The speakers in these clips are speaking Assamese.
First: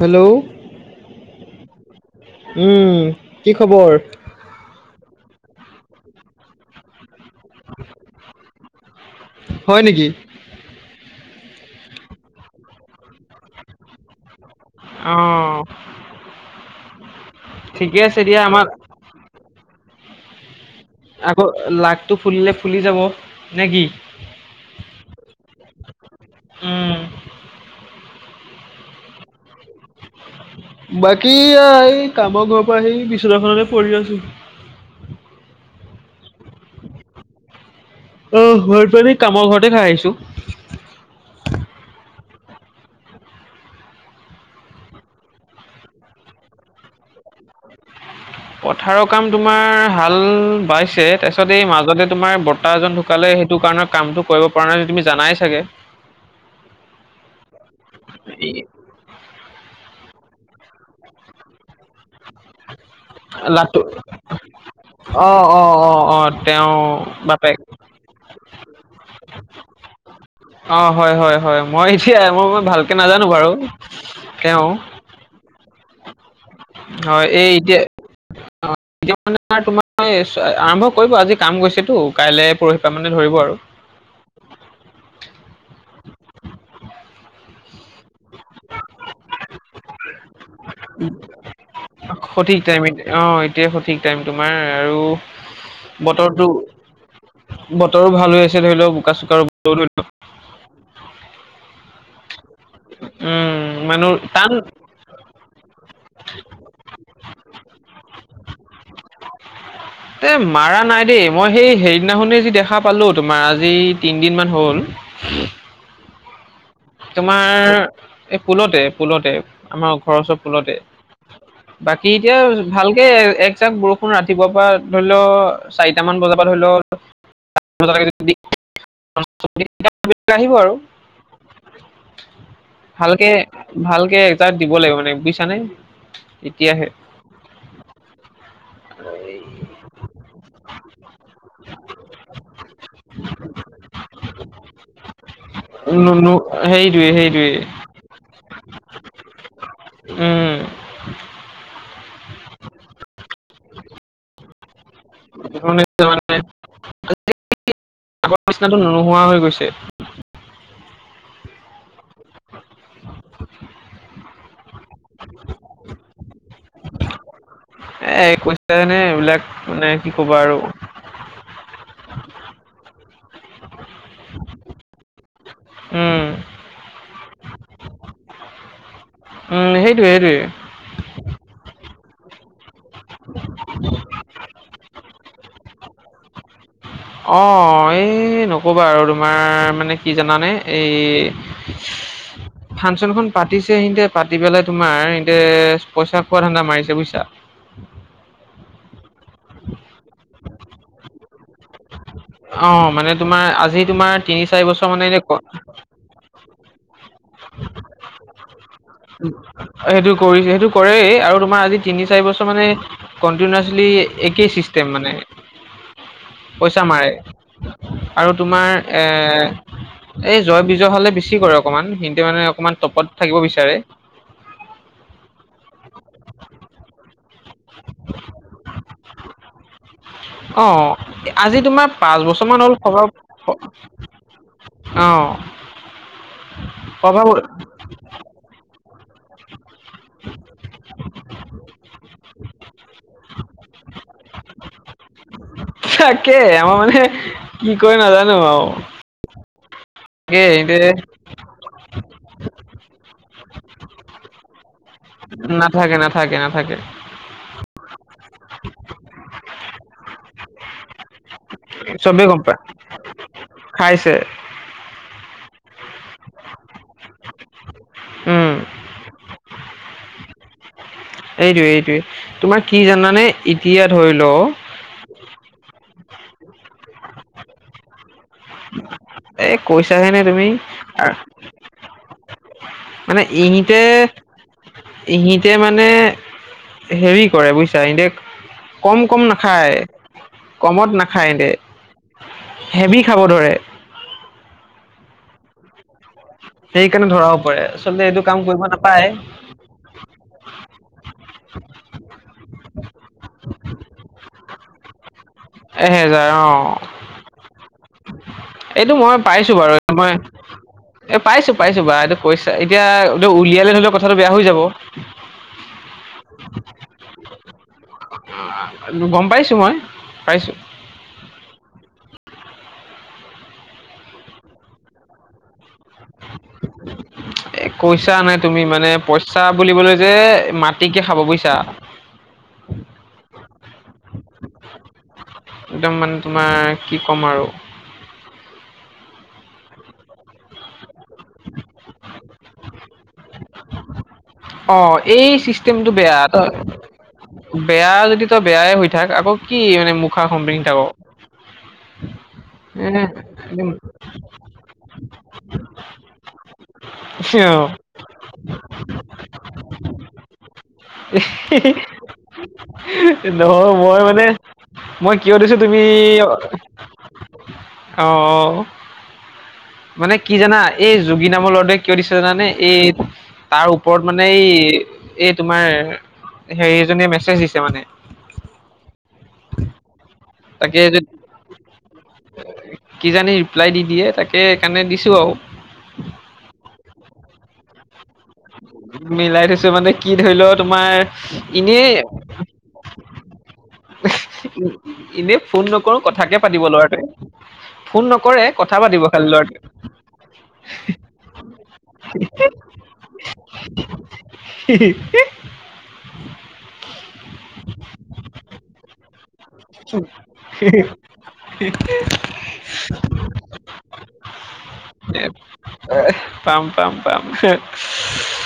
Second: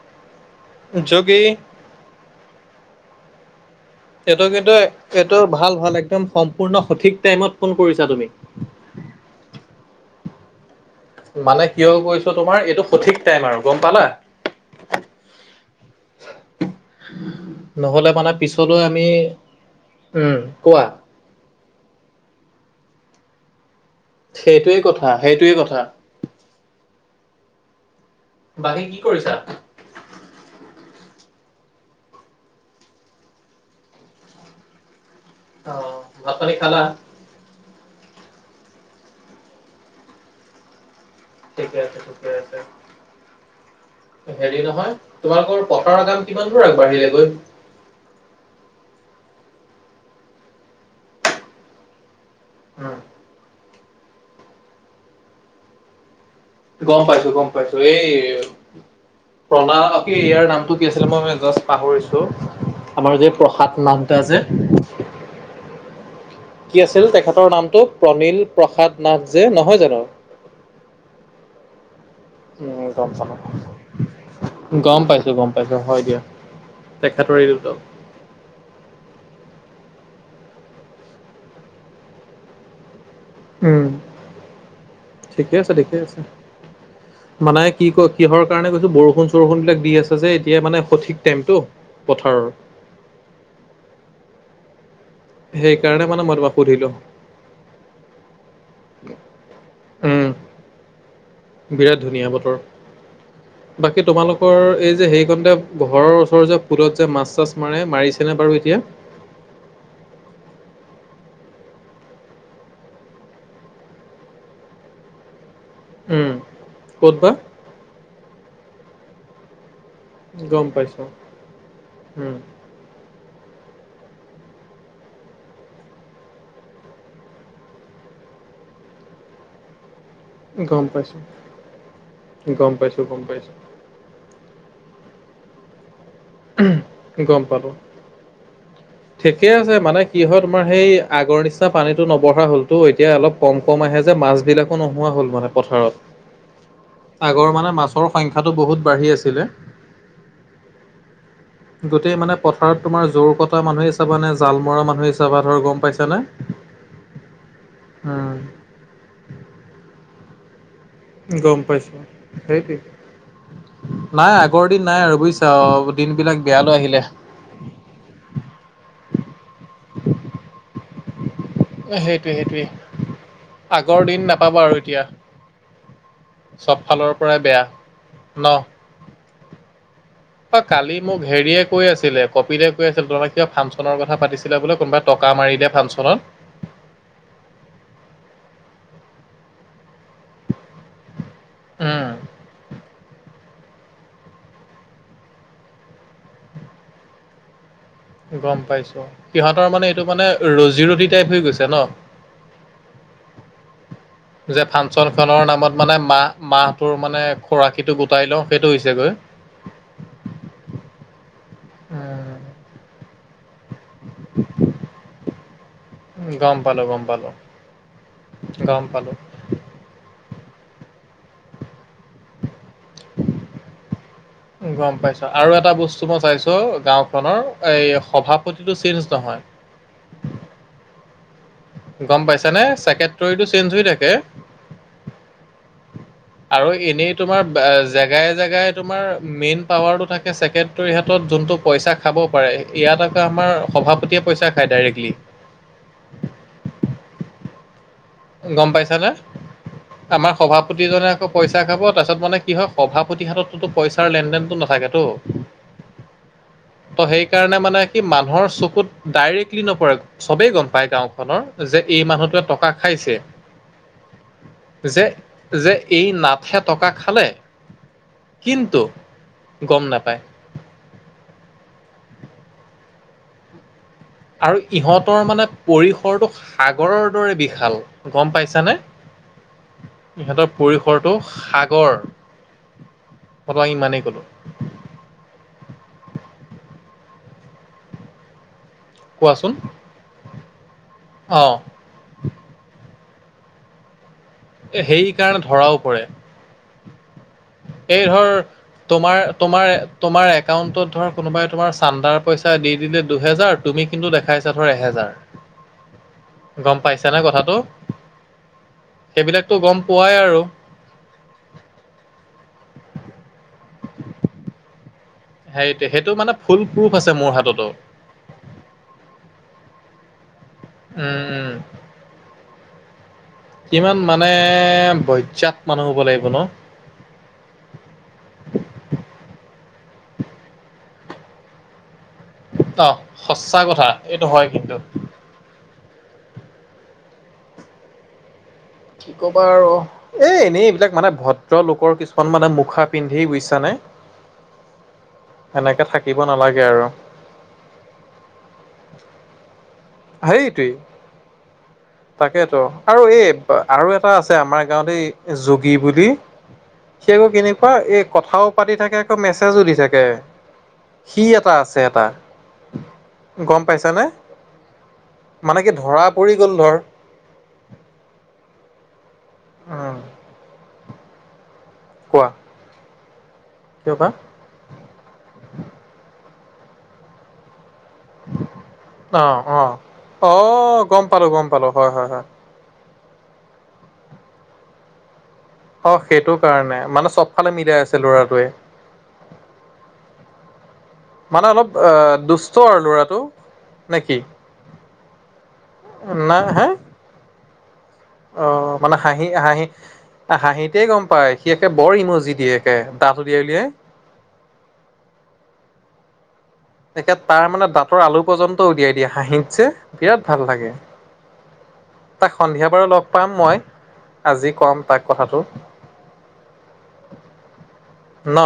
হেল্ল' যোগ ই উম, কি খবৰ? এইটো কিন্তু এইটো ভাল ভাল, একদম সম্পূৰ্ণ সঠিক টাইমত ফোন কৰিছা তুমি। হয় নেকি? মানে কিয় কৈছোঁ তোমাৰ, এইটো সঠিক টাইম আৰু গম পালা? অ'। ঠিকে নহ'লে আছে মানে দিয়া আমাৰ পিছলৈ আমি, উম, কোৱা? আকৌ লাগটো ফুলিলে ফুলি যাব নেকি? সেইটোৱে কথা, সেইটোৱে কথা। উম। বাকী কি কৰিছা? বাকি আ, এই কামৰ ঘৰৰপৰা আহি বিচনাখনতে পৰি আছোঁ। অ' ভাত পানী খালা? অ' ভাত পানী কামৰ ঘৰতে খাই আহিছোঁ। ঠিকে আছে, ঠিকে আছে। হেৰি নহয় তোমালোকৰ পথাৰৰ কাম কিমান দূৰ আগবাঢ়িলেগৈ। পথাৰৰ কাম তোমাৰ হাল বাইছে, তাৰ পিছত এই মাজতে তোমাৰ বত তা এজন ঢুকালে সেইটো কাৰণে কামটো কৰিব পৰা নাই তুমি জানাই চাগে। গ'ম পাইছো গ'ম পাইছোঁ এই প্ৰণা ইয়াৰ নামটো কি আছিলে মই যাষ্ট পাহৰিছোঁ। আমাৰ যে লাটো প্ৰসাদ নাথদা যে অ', অ', অ', অ'। তেওঁ কি আছিল তেখেতৰ বাপেক নামটো প্ৰণীল প্ৰসাদ নাথ যে নহয় জানো? অ', হয়, হয়, হয় মই এতিয়াই মই, মই ভালকে উম গম নাজানোঁ বাৰু পালো তেওঁ গ'ম পাইছোঁ গ'ম পাইছোঁ হয় দিয়া। হয় তেখেতৰ এই এইটো এতিয়া এতিয়া মানে তোমাৰ আৰম্ভ কৰিব আজি কাম গৈছেতো কাইলে পৰহিপাৰ মানে ধৰিব আৰু। উম ঠিকে আছে, ঠিকেই আছে মানে কি, ক কিহৰ কাৰণে কৈছোঁ বৰষুণ চৰষুণ বিলাক দি আছে যে এতিয়ায় মানে সঠিক টাইমতটো পথাৰৰ সঠিক টাইম অ', এতিয়া সঠিক টাইম তোমাৰ আৰু সেইকাৰণে মানে মই বতৰটো তোমাক সুধিলো বতৰো ভাল হৈ আছে ধৰি লওক বোকা চোক উম বিৰাট ধুনীয়া বতৰ। উম। বাকী মানুহ টান তোমালোকৰ এই যে হেৰিকণ যে ঘৰৰ ওচৰৰ যে ফুলত যে মাছ চাছ মাৰে মাৰিছেনে বাৰু এতিয়া। [inaudible] এ মাৰা নাই দেই মই সেই হেইৰিদিনাখনে যি দেখা পালো তোমাৰ আজি তিনদিনমান হ'ল উম। ক'ত বা তোমাৰ এই পুলতে পুলতে আমাৰ খৰচৰ গম ফুলতে পাইছো বাকী উম এতিয়া ভালকে একজাক বৰষুণ ৰাতিপুৱাৰ পৰা ধৰি ল চাৰিটামান বজাৰ পৰা ধৰি ল [unintelligible] আহিব আৰু। পাইছোঁ। ভালকে ভালকে এজাক দিব লাগিব মানে বুজিছা নে। উম গ'ম পালো। ঠিকে আছে মানে কি হয় তোমাৰ সেই আগৰ নিচিনা পানীটো নবঢ়া হ'লতো এতিয়া অলপ কম, কম আহে যে মাছ বিলাকো নোহোৱা হ'ল মানে পথাৰত। ন ম আই [unintelligible] আগৰ মানে মাছৰ সংখ্যাটো বহুত বাঢ়ি আছিলে। উম গোটেই মানে পথাৰত তোমাৰ জোৰ কটা মানুহে চাবা নে জাল মৰা মানুহ চাবা ধৰ গ'ম মানে পাইছানে উম। [unintelligible] নোহোৱা হৈ গৈছে। গ'ম পাইছোঁ সেইটো নাই আ আগৰ দিন নাই আৰু বুজিছা দিন বিলাক বেয়ালৈ আহিলে। এ কৈছানে এইবিলাক মানে কি ক'বা আৰু। সেইটোৱে, সেইটোৱে আগৰ দিন নাপাবা আৰু এতিয়া। উম। চব ফালৰ পৰাই বেয়া ন। উম সেইটোৱে সেইটোৱে। অ কালি মোক হেৰিয়ে কৈ আছিলে কপিলে কৈ আছিলে তোমাক কিবা ফাংচনৰ কথা পাতিছিলা বোলে কোনোবাত টকা মাৰি দে ফাংচনত। অ', এই নকবা আৰু তোমাৰ মানে কি জানানে এই উম ফাংচন খন পাতিছে সিহতে পাতি পেলাই তোমাৰ পেলাই তোমাৰ পইচা খোৱা ধান্দা মাৰিছে বুজিছা। গ'ম পাইছোঁ সিহঁতৰ মানে এইটো মানে ৰজী ৰটী টাইপ হৈ গৈছে ন। অ মানে তোমাৰ আজি তোমাৰ তিনি চাৰি যে বছৰ মানে ফাংচন এনে খনৰ নামত মানে মাহ মাহটোৰ মানে খোৰাকীটো গোটাই লওঁ সেইটো হৈছে গৈ সেইটো কৰিছে সেইটো কৰেই আৰু তোমাৰ আজি তিনি চাৰি বছৰ মানে কনটিনিউয়াছলি একেই চিষ্টেম মানে উম, গম পইচা পালো গম মাৰে পালো আৰু গম তোমাৰ এ পালো এই জয় বিজয় হালে বেছি কৰে অকণমান সিহঁতে মানে অকনমান টপত থাকিব বিচাৰে গম পাইছো আৰু এটা বস্তু মই চাইছো গাঁওখনৰ সভাপতিটো চেঞ্জ নহয় অ আজি তোমাৰ গম পাঁচ বছৰ পাইছানে মান হ'ল সভা ছেক্ৰেটৰীটো চেঞ্জ হৈ থাকে অ আৰু এনেই সভা তোমাৰ জেগাই জেগাই তোমাৰ মেইন পাৱাৰটো তাকে ছেক্ৰেটাৰীৰ হাতত জোনটো পইচা খাব পাৰে ইয়াত আকৌ আমাৰ সভাপতিয়ে পইচা খায় ডাইৰেক্টলি তাকে আমাৰ মানে কি কৰে নাজানো আৰু গম পাইছানে আমাৰ তাকে সিহঁতে সভাপতিজনে আকৌ পইচা খাব তাৰপছত মানে কি হয় সভাপতিৰ হাতত তো পইচাৰ লেনদেনটো নাথাকে নাথাকে নাথাকে নাথাকে নাথাকে ত' সেইকাৰণে মানে কি মানুহৰ চকুত ডাইৰেক্টলি নপৰে চবেই গম পায় গাওখনৰ যে এই চবেই গম মানুহটোৱে পায় টকা খাইছে খাইছে যে যে এই নাথে টকা খালে উম কিন্তু গম নাপায় এইটোৱে এইটোৱে তোমাৰ কি জানানে এতিয়া ধৰি লও আৰু ইহঁতৰ মানে পৰিসৰটো সাগৰৰ দৰে বিশাল গম পাইছানে এ কৈছাহে নে তুমি ইহঁতৰ পৰিসৰটো আ- সাগৰ মানে মই তোমাক ইহতে ইমানেই ক'লো ইহতে মানে হেৰি কৰে বুজিছা ইহতে কম কম কোৱাচোন নাখায় কমত নাখায় ইহতে অ'। হেভি খাব ধৰে এ সেই কাৰণে ধৰাও পৰে সেইকাৰণে ধৰাও পৰে এই আচলতে এইটো ধৰ কাম কৰিব নাপায় তোমাৰ তোমাৰ তোমাৰ একাউণ্টত ধৰ কোনোবাই তোমাৰ চান্দাৰ পইচা দি দিলে দুহেজাৰ তুমি কিন্তু দেখাইছা ধৰা এহেজাৰ এহেজাৰ গম পাইছানে কথাটো অ এইটো মই সেইবিলাকতো পাইছো গম বাৰু মই পোৱাই আৰু এ পাইছো পাইছো বা এইটো কৈছা এতিয়া উলিয়ালে ধৰি লোৱা কথাটো বেয়া হৈ যাব সেইটোৱে সেইটো মানে ফুল প্ৰুফ আছে মোৰ হাততো গম পাইছো মই পাইছো উম উম কিমান মানে বজ্জাত মানুহ হব লাগিব ন [inaudible] এ কইচা নাই তুমি মানে পইচা বুলিবলৈ যে মাটিকে খাব বুজিছা অ সচাঁ কথা এইটো হয় কিন্তু একদম মানে তোমাৰ কি ক'ম আৰু কি ক'বা আৰু এ এনেই এইবিলাক মানে ভদ্ৰ লোকৰ কিছুমান মানে মুখা পিন্ধি বুজিছানে অ এই এনেকে চিষ্টেমটো থাকিব বেয়া নালাগে আৰু বেয়া যদি তই বেয়াই হৈ থাক আকৌ কি মানে মুখ হেইটোৱেই তাকেইতো এ আৰু এই একদম আৰু এটা আছে আমাৰ গাঁৱতে এই যোগী বুলি সি আকৌ অ কেনেকুৱা এই কথাও পাতি থাকে আকৌ মেছেজো দি থাকে সি এটা আছে এটা গম নহয় মই পাইছানে মানে মই কিয় দিছো মানে কি তুমি ধৰা অ পৰি গ'ল ধৰ অ উম, মানে কি জানা এই যোগী নামৰ ল'ৰাটোৱে কিয় দিছে কোৱা জানানে এই তাৰ কিয় ওপৰত বা মানে এই এই তোমাৰ হেৰি এজনীয়ে মেছেজ দিছে মানে। অ', অ', অ' তাকে গম পালোঁ, গম পালোঁ, হয় হয় হয়। কিজানি ৰিপ্লাই দি দিয়ে তাকে সেইকাৰণে দিছোঁ আৰু। অ' সেইটো কাৰণে, মানে চবফালে মিলাই আছে ল'ৰাটোৱে? মিলাই থৈছে মানে কি ধৰি ল' তোমাৰ এনেই চ আৰু ল'ৰাটো। নে কি এনেই ফোন নকৰোঁ, না কথাকে হে পাতিব ল'ৰাটোৱে। ফোন নকৰে কথা অ' মানে পাতিব হাঁহি খালি ল'ৰাটোৱে হাঁহি হাঁহিতে গম পায়, সি একে বৰ ইম'জি দিয়ে একে দাঁত উলিয়াই উলিয়াই। [unintelligible] এতিয়া তাৰমানে দাঁতৰ আলু পৰ্যন্ত উলিয়াই দিয়ে হাঁহি। চে বিৰাট ভাল লাগে, তাক সন্ধিয়া বাৰু লগ পাম মই। আজি ক'ম তাক কথাটো। এ, পাম পাম পাম। ন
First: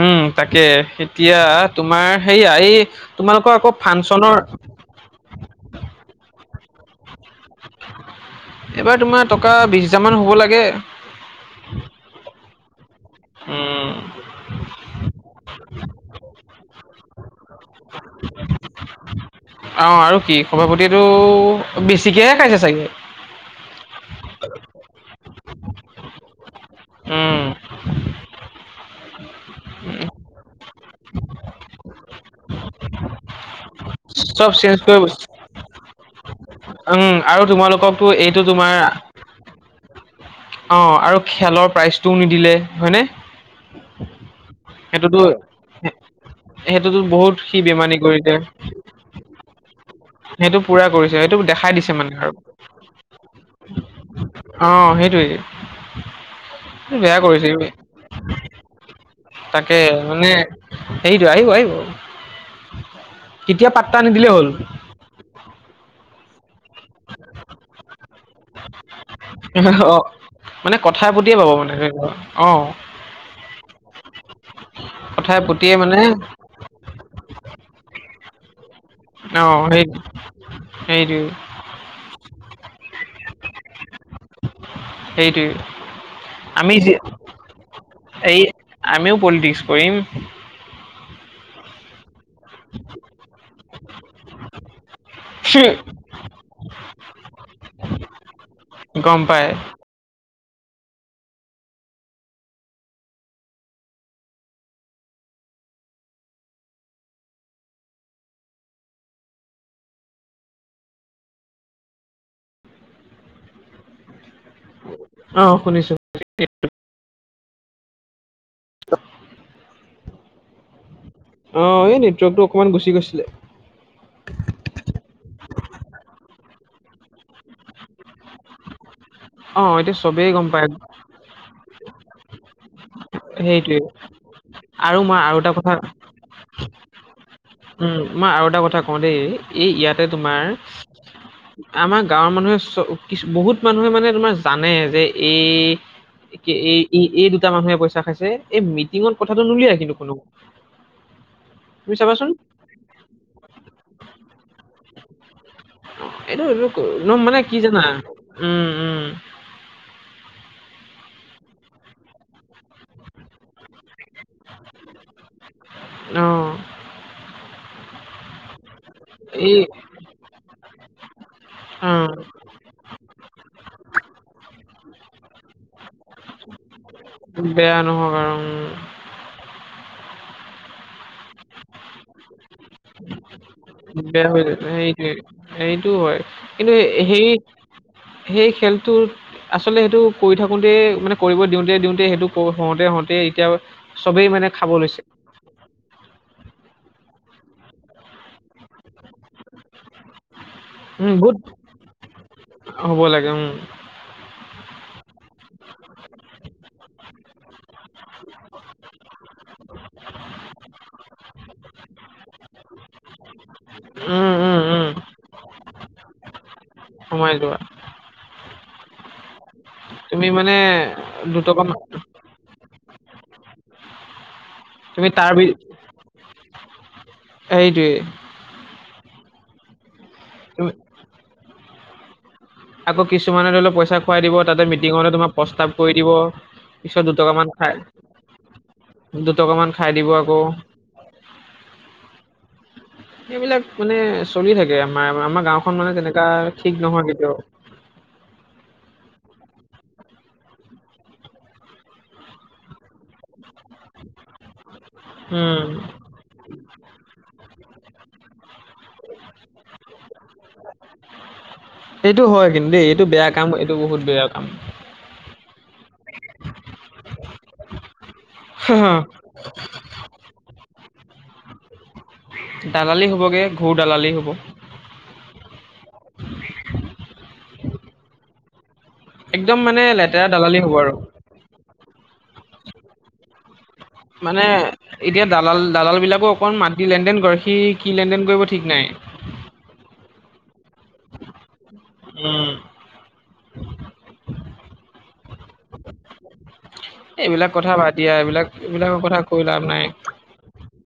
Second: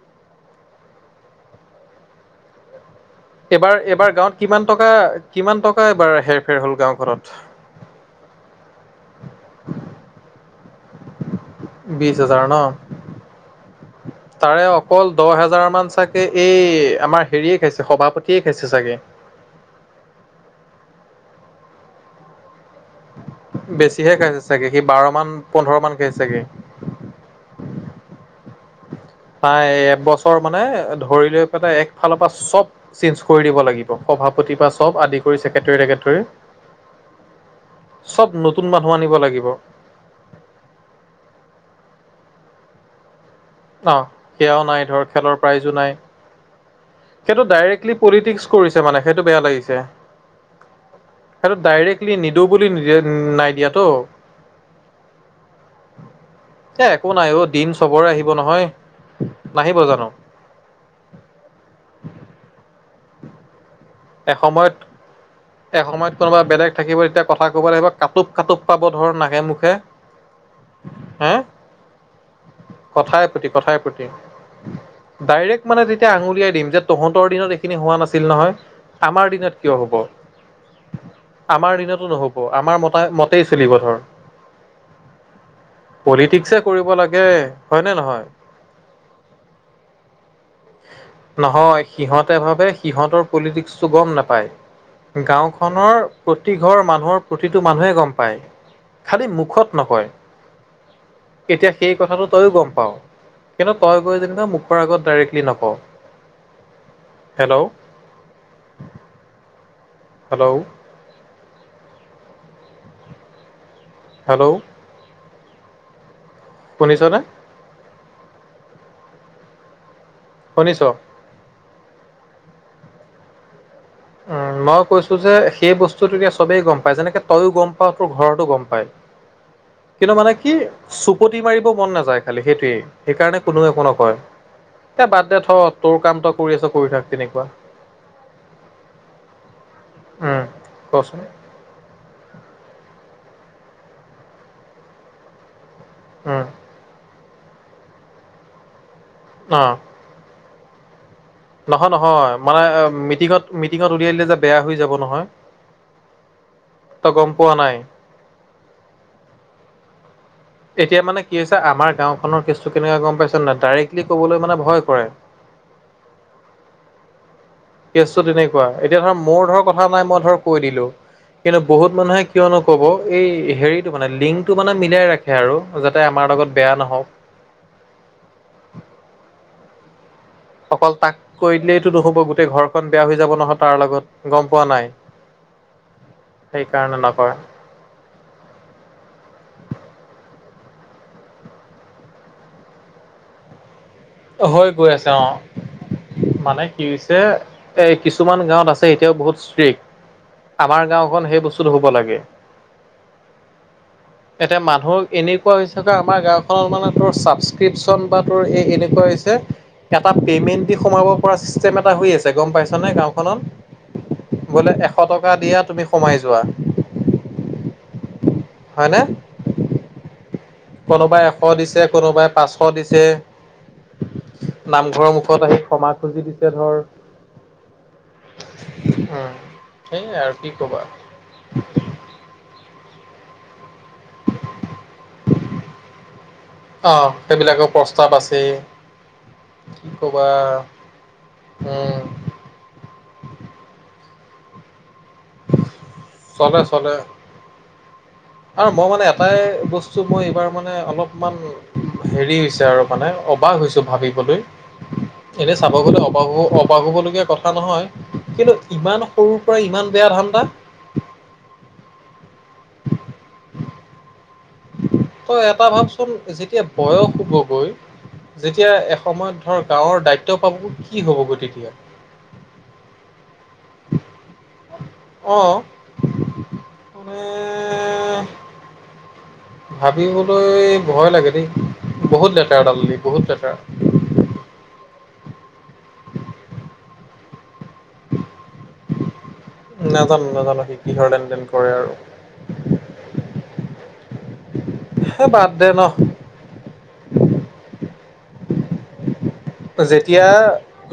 উম, তাকে এতিয়া তোমাৰ সেয়া এই তোমালোকৰ আকৌ এইবাৰ এইবাৰ গাঁৱত ফাংচনৰ কিমান টকা, কিমান টকা এবাৰ হেৰ ফেৰ হ'ল গাঁওখনত? এইবাৰ তোমাৰ টকা বিছ হজাৰমান হ'ব লাগে। বিশ হাজাৰ উম ন' তাৰে অকল দহ হেজাৰ মান ছাগে এই আমাৰ হেৰিয়ে খাইছে, সভাপতিয়ে খাইছে চাগে। অ' আৰু কি সভাপতিয়েতো বেছিকৈহে খাইছে চাগে। বেছিহে খাইছে চাগে, সি বাৰ মান, পোন্ধৰ মান খাইছে চাগে। উম। প্ৰায় এবছৰ মানে ধৰি লৈ পেলাই একফালৰপৰা চব চেঞ্জ কৰি দিব লাগিব। সভাপতি বা চেঞ্জ চব কৰিব আদি কৰি ছেকেৰেটৰীলৈকে ধৰি। উম আৰু তোমালোককতো চব এইটো নতুন তোমাৰ মানুহ আনিব লাগিব। অ' আৰু খেলৰ প্ৰাইজটোও নিদিলে হয়নে? অ' সেয়াও নাই ধৰ, সেইটোতো খেলৰ প্ৰাইজো নাই। সেইটোতো ব সেইটোতো ডাইৰেক্টলি পলিটিক্স কৰিছে মানে, সেইটো বেয়া লাগিছে। পুৰা কৰিছে সেইটো সেইটো দেখাই দিছে মানে ডাইৰেক্টলি আৰু। নিদো বুলি নিদিয় নাই দিয়াতো? অ' সেইটোৱেই। এ একো বেয়া নাই অ কৰিছে, দিন চবৰে আহিব নহয় তাকে নাহিব জানো মানে সেইটো, আহিব আহিব, কেতিয়া পাট্টা নিদিলেই হ'ল। এসময়ত এসময়ত কোনোবা বেলেগ থাকিব তেতিয়া কথা ক'ব লাগিব কাটোব কাটোব পাব ধৰ নাখে মুখে। অ', মানে কথাই হে, পতিয়ে পাব মানে ধৰি লোৱা অ', কথাই পতি, কথাই পতি। কথাই ডাইৰেক্ট পতিয়ে মানে তেতিয়া আঙুলিয়াই দিম যে তহঁতৰ দিনত এইখিনি হোৱা নাছিল নহয়। আমাৰ দিনত অ' কিয় সেই হ'ব সেইটোৱেই। আমাৰ দিনতো নহ'ব, আমাৰ মতা মতেই চিলিব ধৰ। সেইটোৱে পলিটিক্সে আমি কৰিব যি লাগে হয় নে নহয়? এই আমিও পলিটিক্স কৰিম। নহয় সিহঁতে ভাবে সিহঁতৰ পলিটিক্স গম নাপায়, গাঁওখনৰ প্ৰতি ঘৰ মানুহৰ প্ৰতিটো মানুহে গম পায়। গম খালী পাই মুখত নকয়। এতিয়া সেই কথাটো তইয়ো গম পাও কিন্তু তই গৈ যেনিবা মুখৰ আগত ডাইৰেক্টলি নক ক, হেল্ল'। হেল্ল'। হেল্ল'। অ' শুনিছোঁ। শুনিছনে? [unintelligible] শুনিছোঁ। অ এই নেটৱৰ্কটো অকমান গুচি গৈছিলে। উম মই কৈছো যে সেই বস্তুটো এতিয়া সবেই গম পায় যেনেকে তইও গম পাৱ তোৰ ঘৰতো গম পায়। অ এতিয়া কিন্তু চবেই মানে গম কি পায়। [unintelligible] মাৰিব মন নাযায় খালি সেইটোৱেই। সেইকাৰণে কোনো সেইটোৱে। একো নকয় আৰু এ মই বাদ আৰু দে এটা থো কথা তোৰ কাম তই কৰি আছোঁ কৰি থাক তেনেকুৱা। উম মই আৰু এটা কথা কওঁ দেই এই ইয়াতে উম তোমাৰ। কচোন আমাৰ গাঁৱৰ মানুহে কিছু বহুত মানুহে মানে তোমাৰ জানে যে এ উম এ-এই, এই দুটা মানুহে পইচা খাইছে এই মিটিঙত কথাটো অ নুলিৱাই কিন্তু কোনো। নহয়, তুমি নহয় চাবাচোন। মানে মিটিঙত, মিটিঙত উলিয়াই দিলেযে বেয়া হৈ যাব নহয়। এইটো এইটোক তই গম মানে পোৱা কি নাই জানা, উম, উম। এতিয়া মানে কি হৈছে আমাৰ গাঁওখনৰ কেচটো কেনেকুৱে গম পাইছোঁ নে নাই ডাইৰেক্টলি ক'বলৈ মানে ভয় কৰে। ন। কেছটো তেনেকুৱা এতিয়া ধৰ মোৰ এই ধৰ কথা নাই মই ধৰ কৈ দিলোঁ। কিন্তু বহুত অ', মানুহে কিয় নক'ব এই হেৰিটো মানে লিংকটো মানে মিলাই ৰাখ খে আৰু যাতে আমাৰ লগত বেয়া নহওঁক। বেয়া নহওঁক আৰু উম। অকল তাক কৰি দিলেইটো নহ'ব গোটেই ঘৰখন বেয়া হৈ যাব নহয় তাৰ উম, বেয়া লগত হৈ গম যায়, পোৱা নাই। সেইটোৱে। সেইটো হয় কিন্তু সেইকাৰণে হেৰি নকৰে সেই খেলটোৰ। আচলতে সেইটো কৰি থাকোঁতে মানে কৰিব দিওঁতে, দিওঁতে সেইটো হওঁতে, হওঁতে এতিয়া। চবেই মানে হৈ খাব গৈ লৈছে আছে অ মানে কি হৈছে এ কিছুমান গাঁৱত আছ এতিয়াও বহুত ষ্ট্ৰিক্ আমাৰ উম গাওঁখন বহুত সেই বস্তুটো হব লাগে। হ'ব লাগে উম এতে মানুহক এনেকুৱা হৈছে যে আমাৰ গাওঁখনত মানে তোৰ চাছস্কৃপচন বা তোৰ এই এনে [unintelligible] এটা পেমেণ্ট দি সোমাব পৰা চিষ্টেম এটা হৈ আছে গম পাইছোঁ নে গাওঁখনত। উম উম বোলে উম এশ টকা দিয়া তুমি সোমাই যোৱা। সোমাই যোৱা। হয় নে। তুমি মানে কোনোবাই এশ দুটকা দিছে মা- কোনোবাই। পাঁচশ দিছে তুমি নামঘৰৰ তাৰ মুখত আহি ক্ষমা খুজি দিছে ধৰ। এইটোৱে। সেই আৰু কি তুমি কবা। আকৌ কিছুমানে ধৰি লওঁ পইচা খুৱাই দিব তাতে মিটিঙতে তোমাক প্ৰস্তাৱ কৰি দিব অ পিছত দুটকা মান সেইবিলাকৰ প্ৰস্তাৱ আছেই খাই। দুটকা মান কি খাই দিব ক'বা আকৌ। উম। সেইবিলাক মানে চলি থাকে আমাৰ, আমাৰ গাওঁখন মানে তেনেকা চলে ঠিক চলে নহয় কেতিয়াও। আৰু মই মানে এটাই বস্তু মই এইবাৰ মানে অলপমান। হেৰি হৈছে আৰু মানে অবাক হৈছো ভাৱিবলৈ এনে উম চাব গ'লে অব অবা-অবাক হব লগীয়া কথা নহয় কিন্তু ইমান সৰুৰ পৰা ইমান বেয়া ধাণ্ডা। সেইটো হয় কিন্তু দেই এইটো বেয়া কাম এইটো বহুত বেয়া কাম। তই এটা ভাবচোন যেতিয়া বয়স হ'ব গৈ। যেতিয়া এসময়ত ধৰ গাঁৱৰ দায়িত্ব পাব কি হ'ব গৈ তেতিয়া? দালালি হ'ব গে ঘোৰ দালালি হ'ব। অ', মানে একদম মানে লেতেৰা ভাৱিবলৈ দালালি হ'ব আৰু। ভয় লাগে দেই বহুত লেতেৰা দালালি বহুত লেতেৰা। মানে এতিয়া দালাল, দালাল বিলাকো অকন মাটিৰ লেনদেন কৰে সি কি লেনদেন কৰিব ঠিক নাই। নাজানোঁ, নাজানোঁ সি কিহৰ লেনদেন কৰে আৰু। [inaudible] উম। বাদ দে ন এইবিলাক কথা বাদ দিয়া এইবিলাক এইবিলাকৰ কথা কৈ লাভ নাই এতিয়া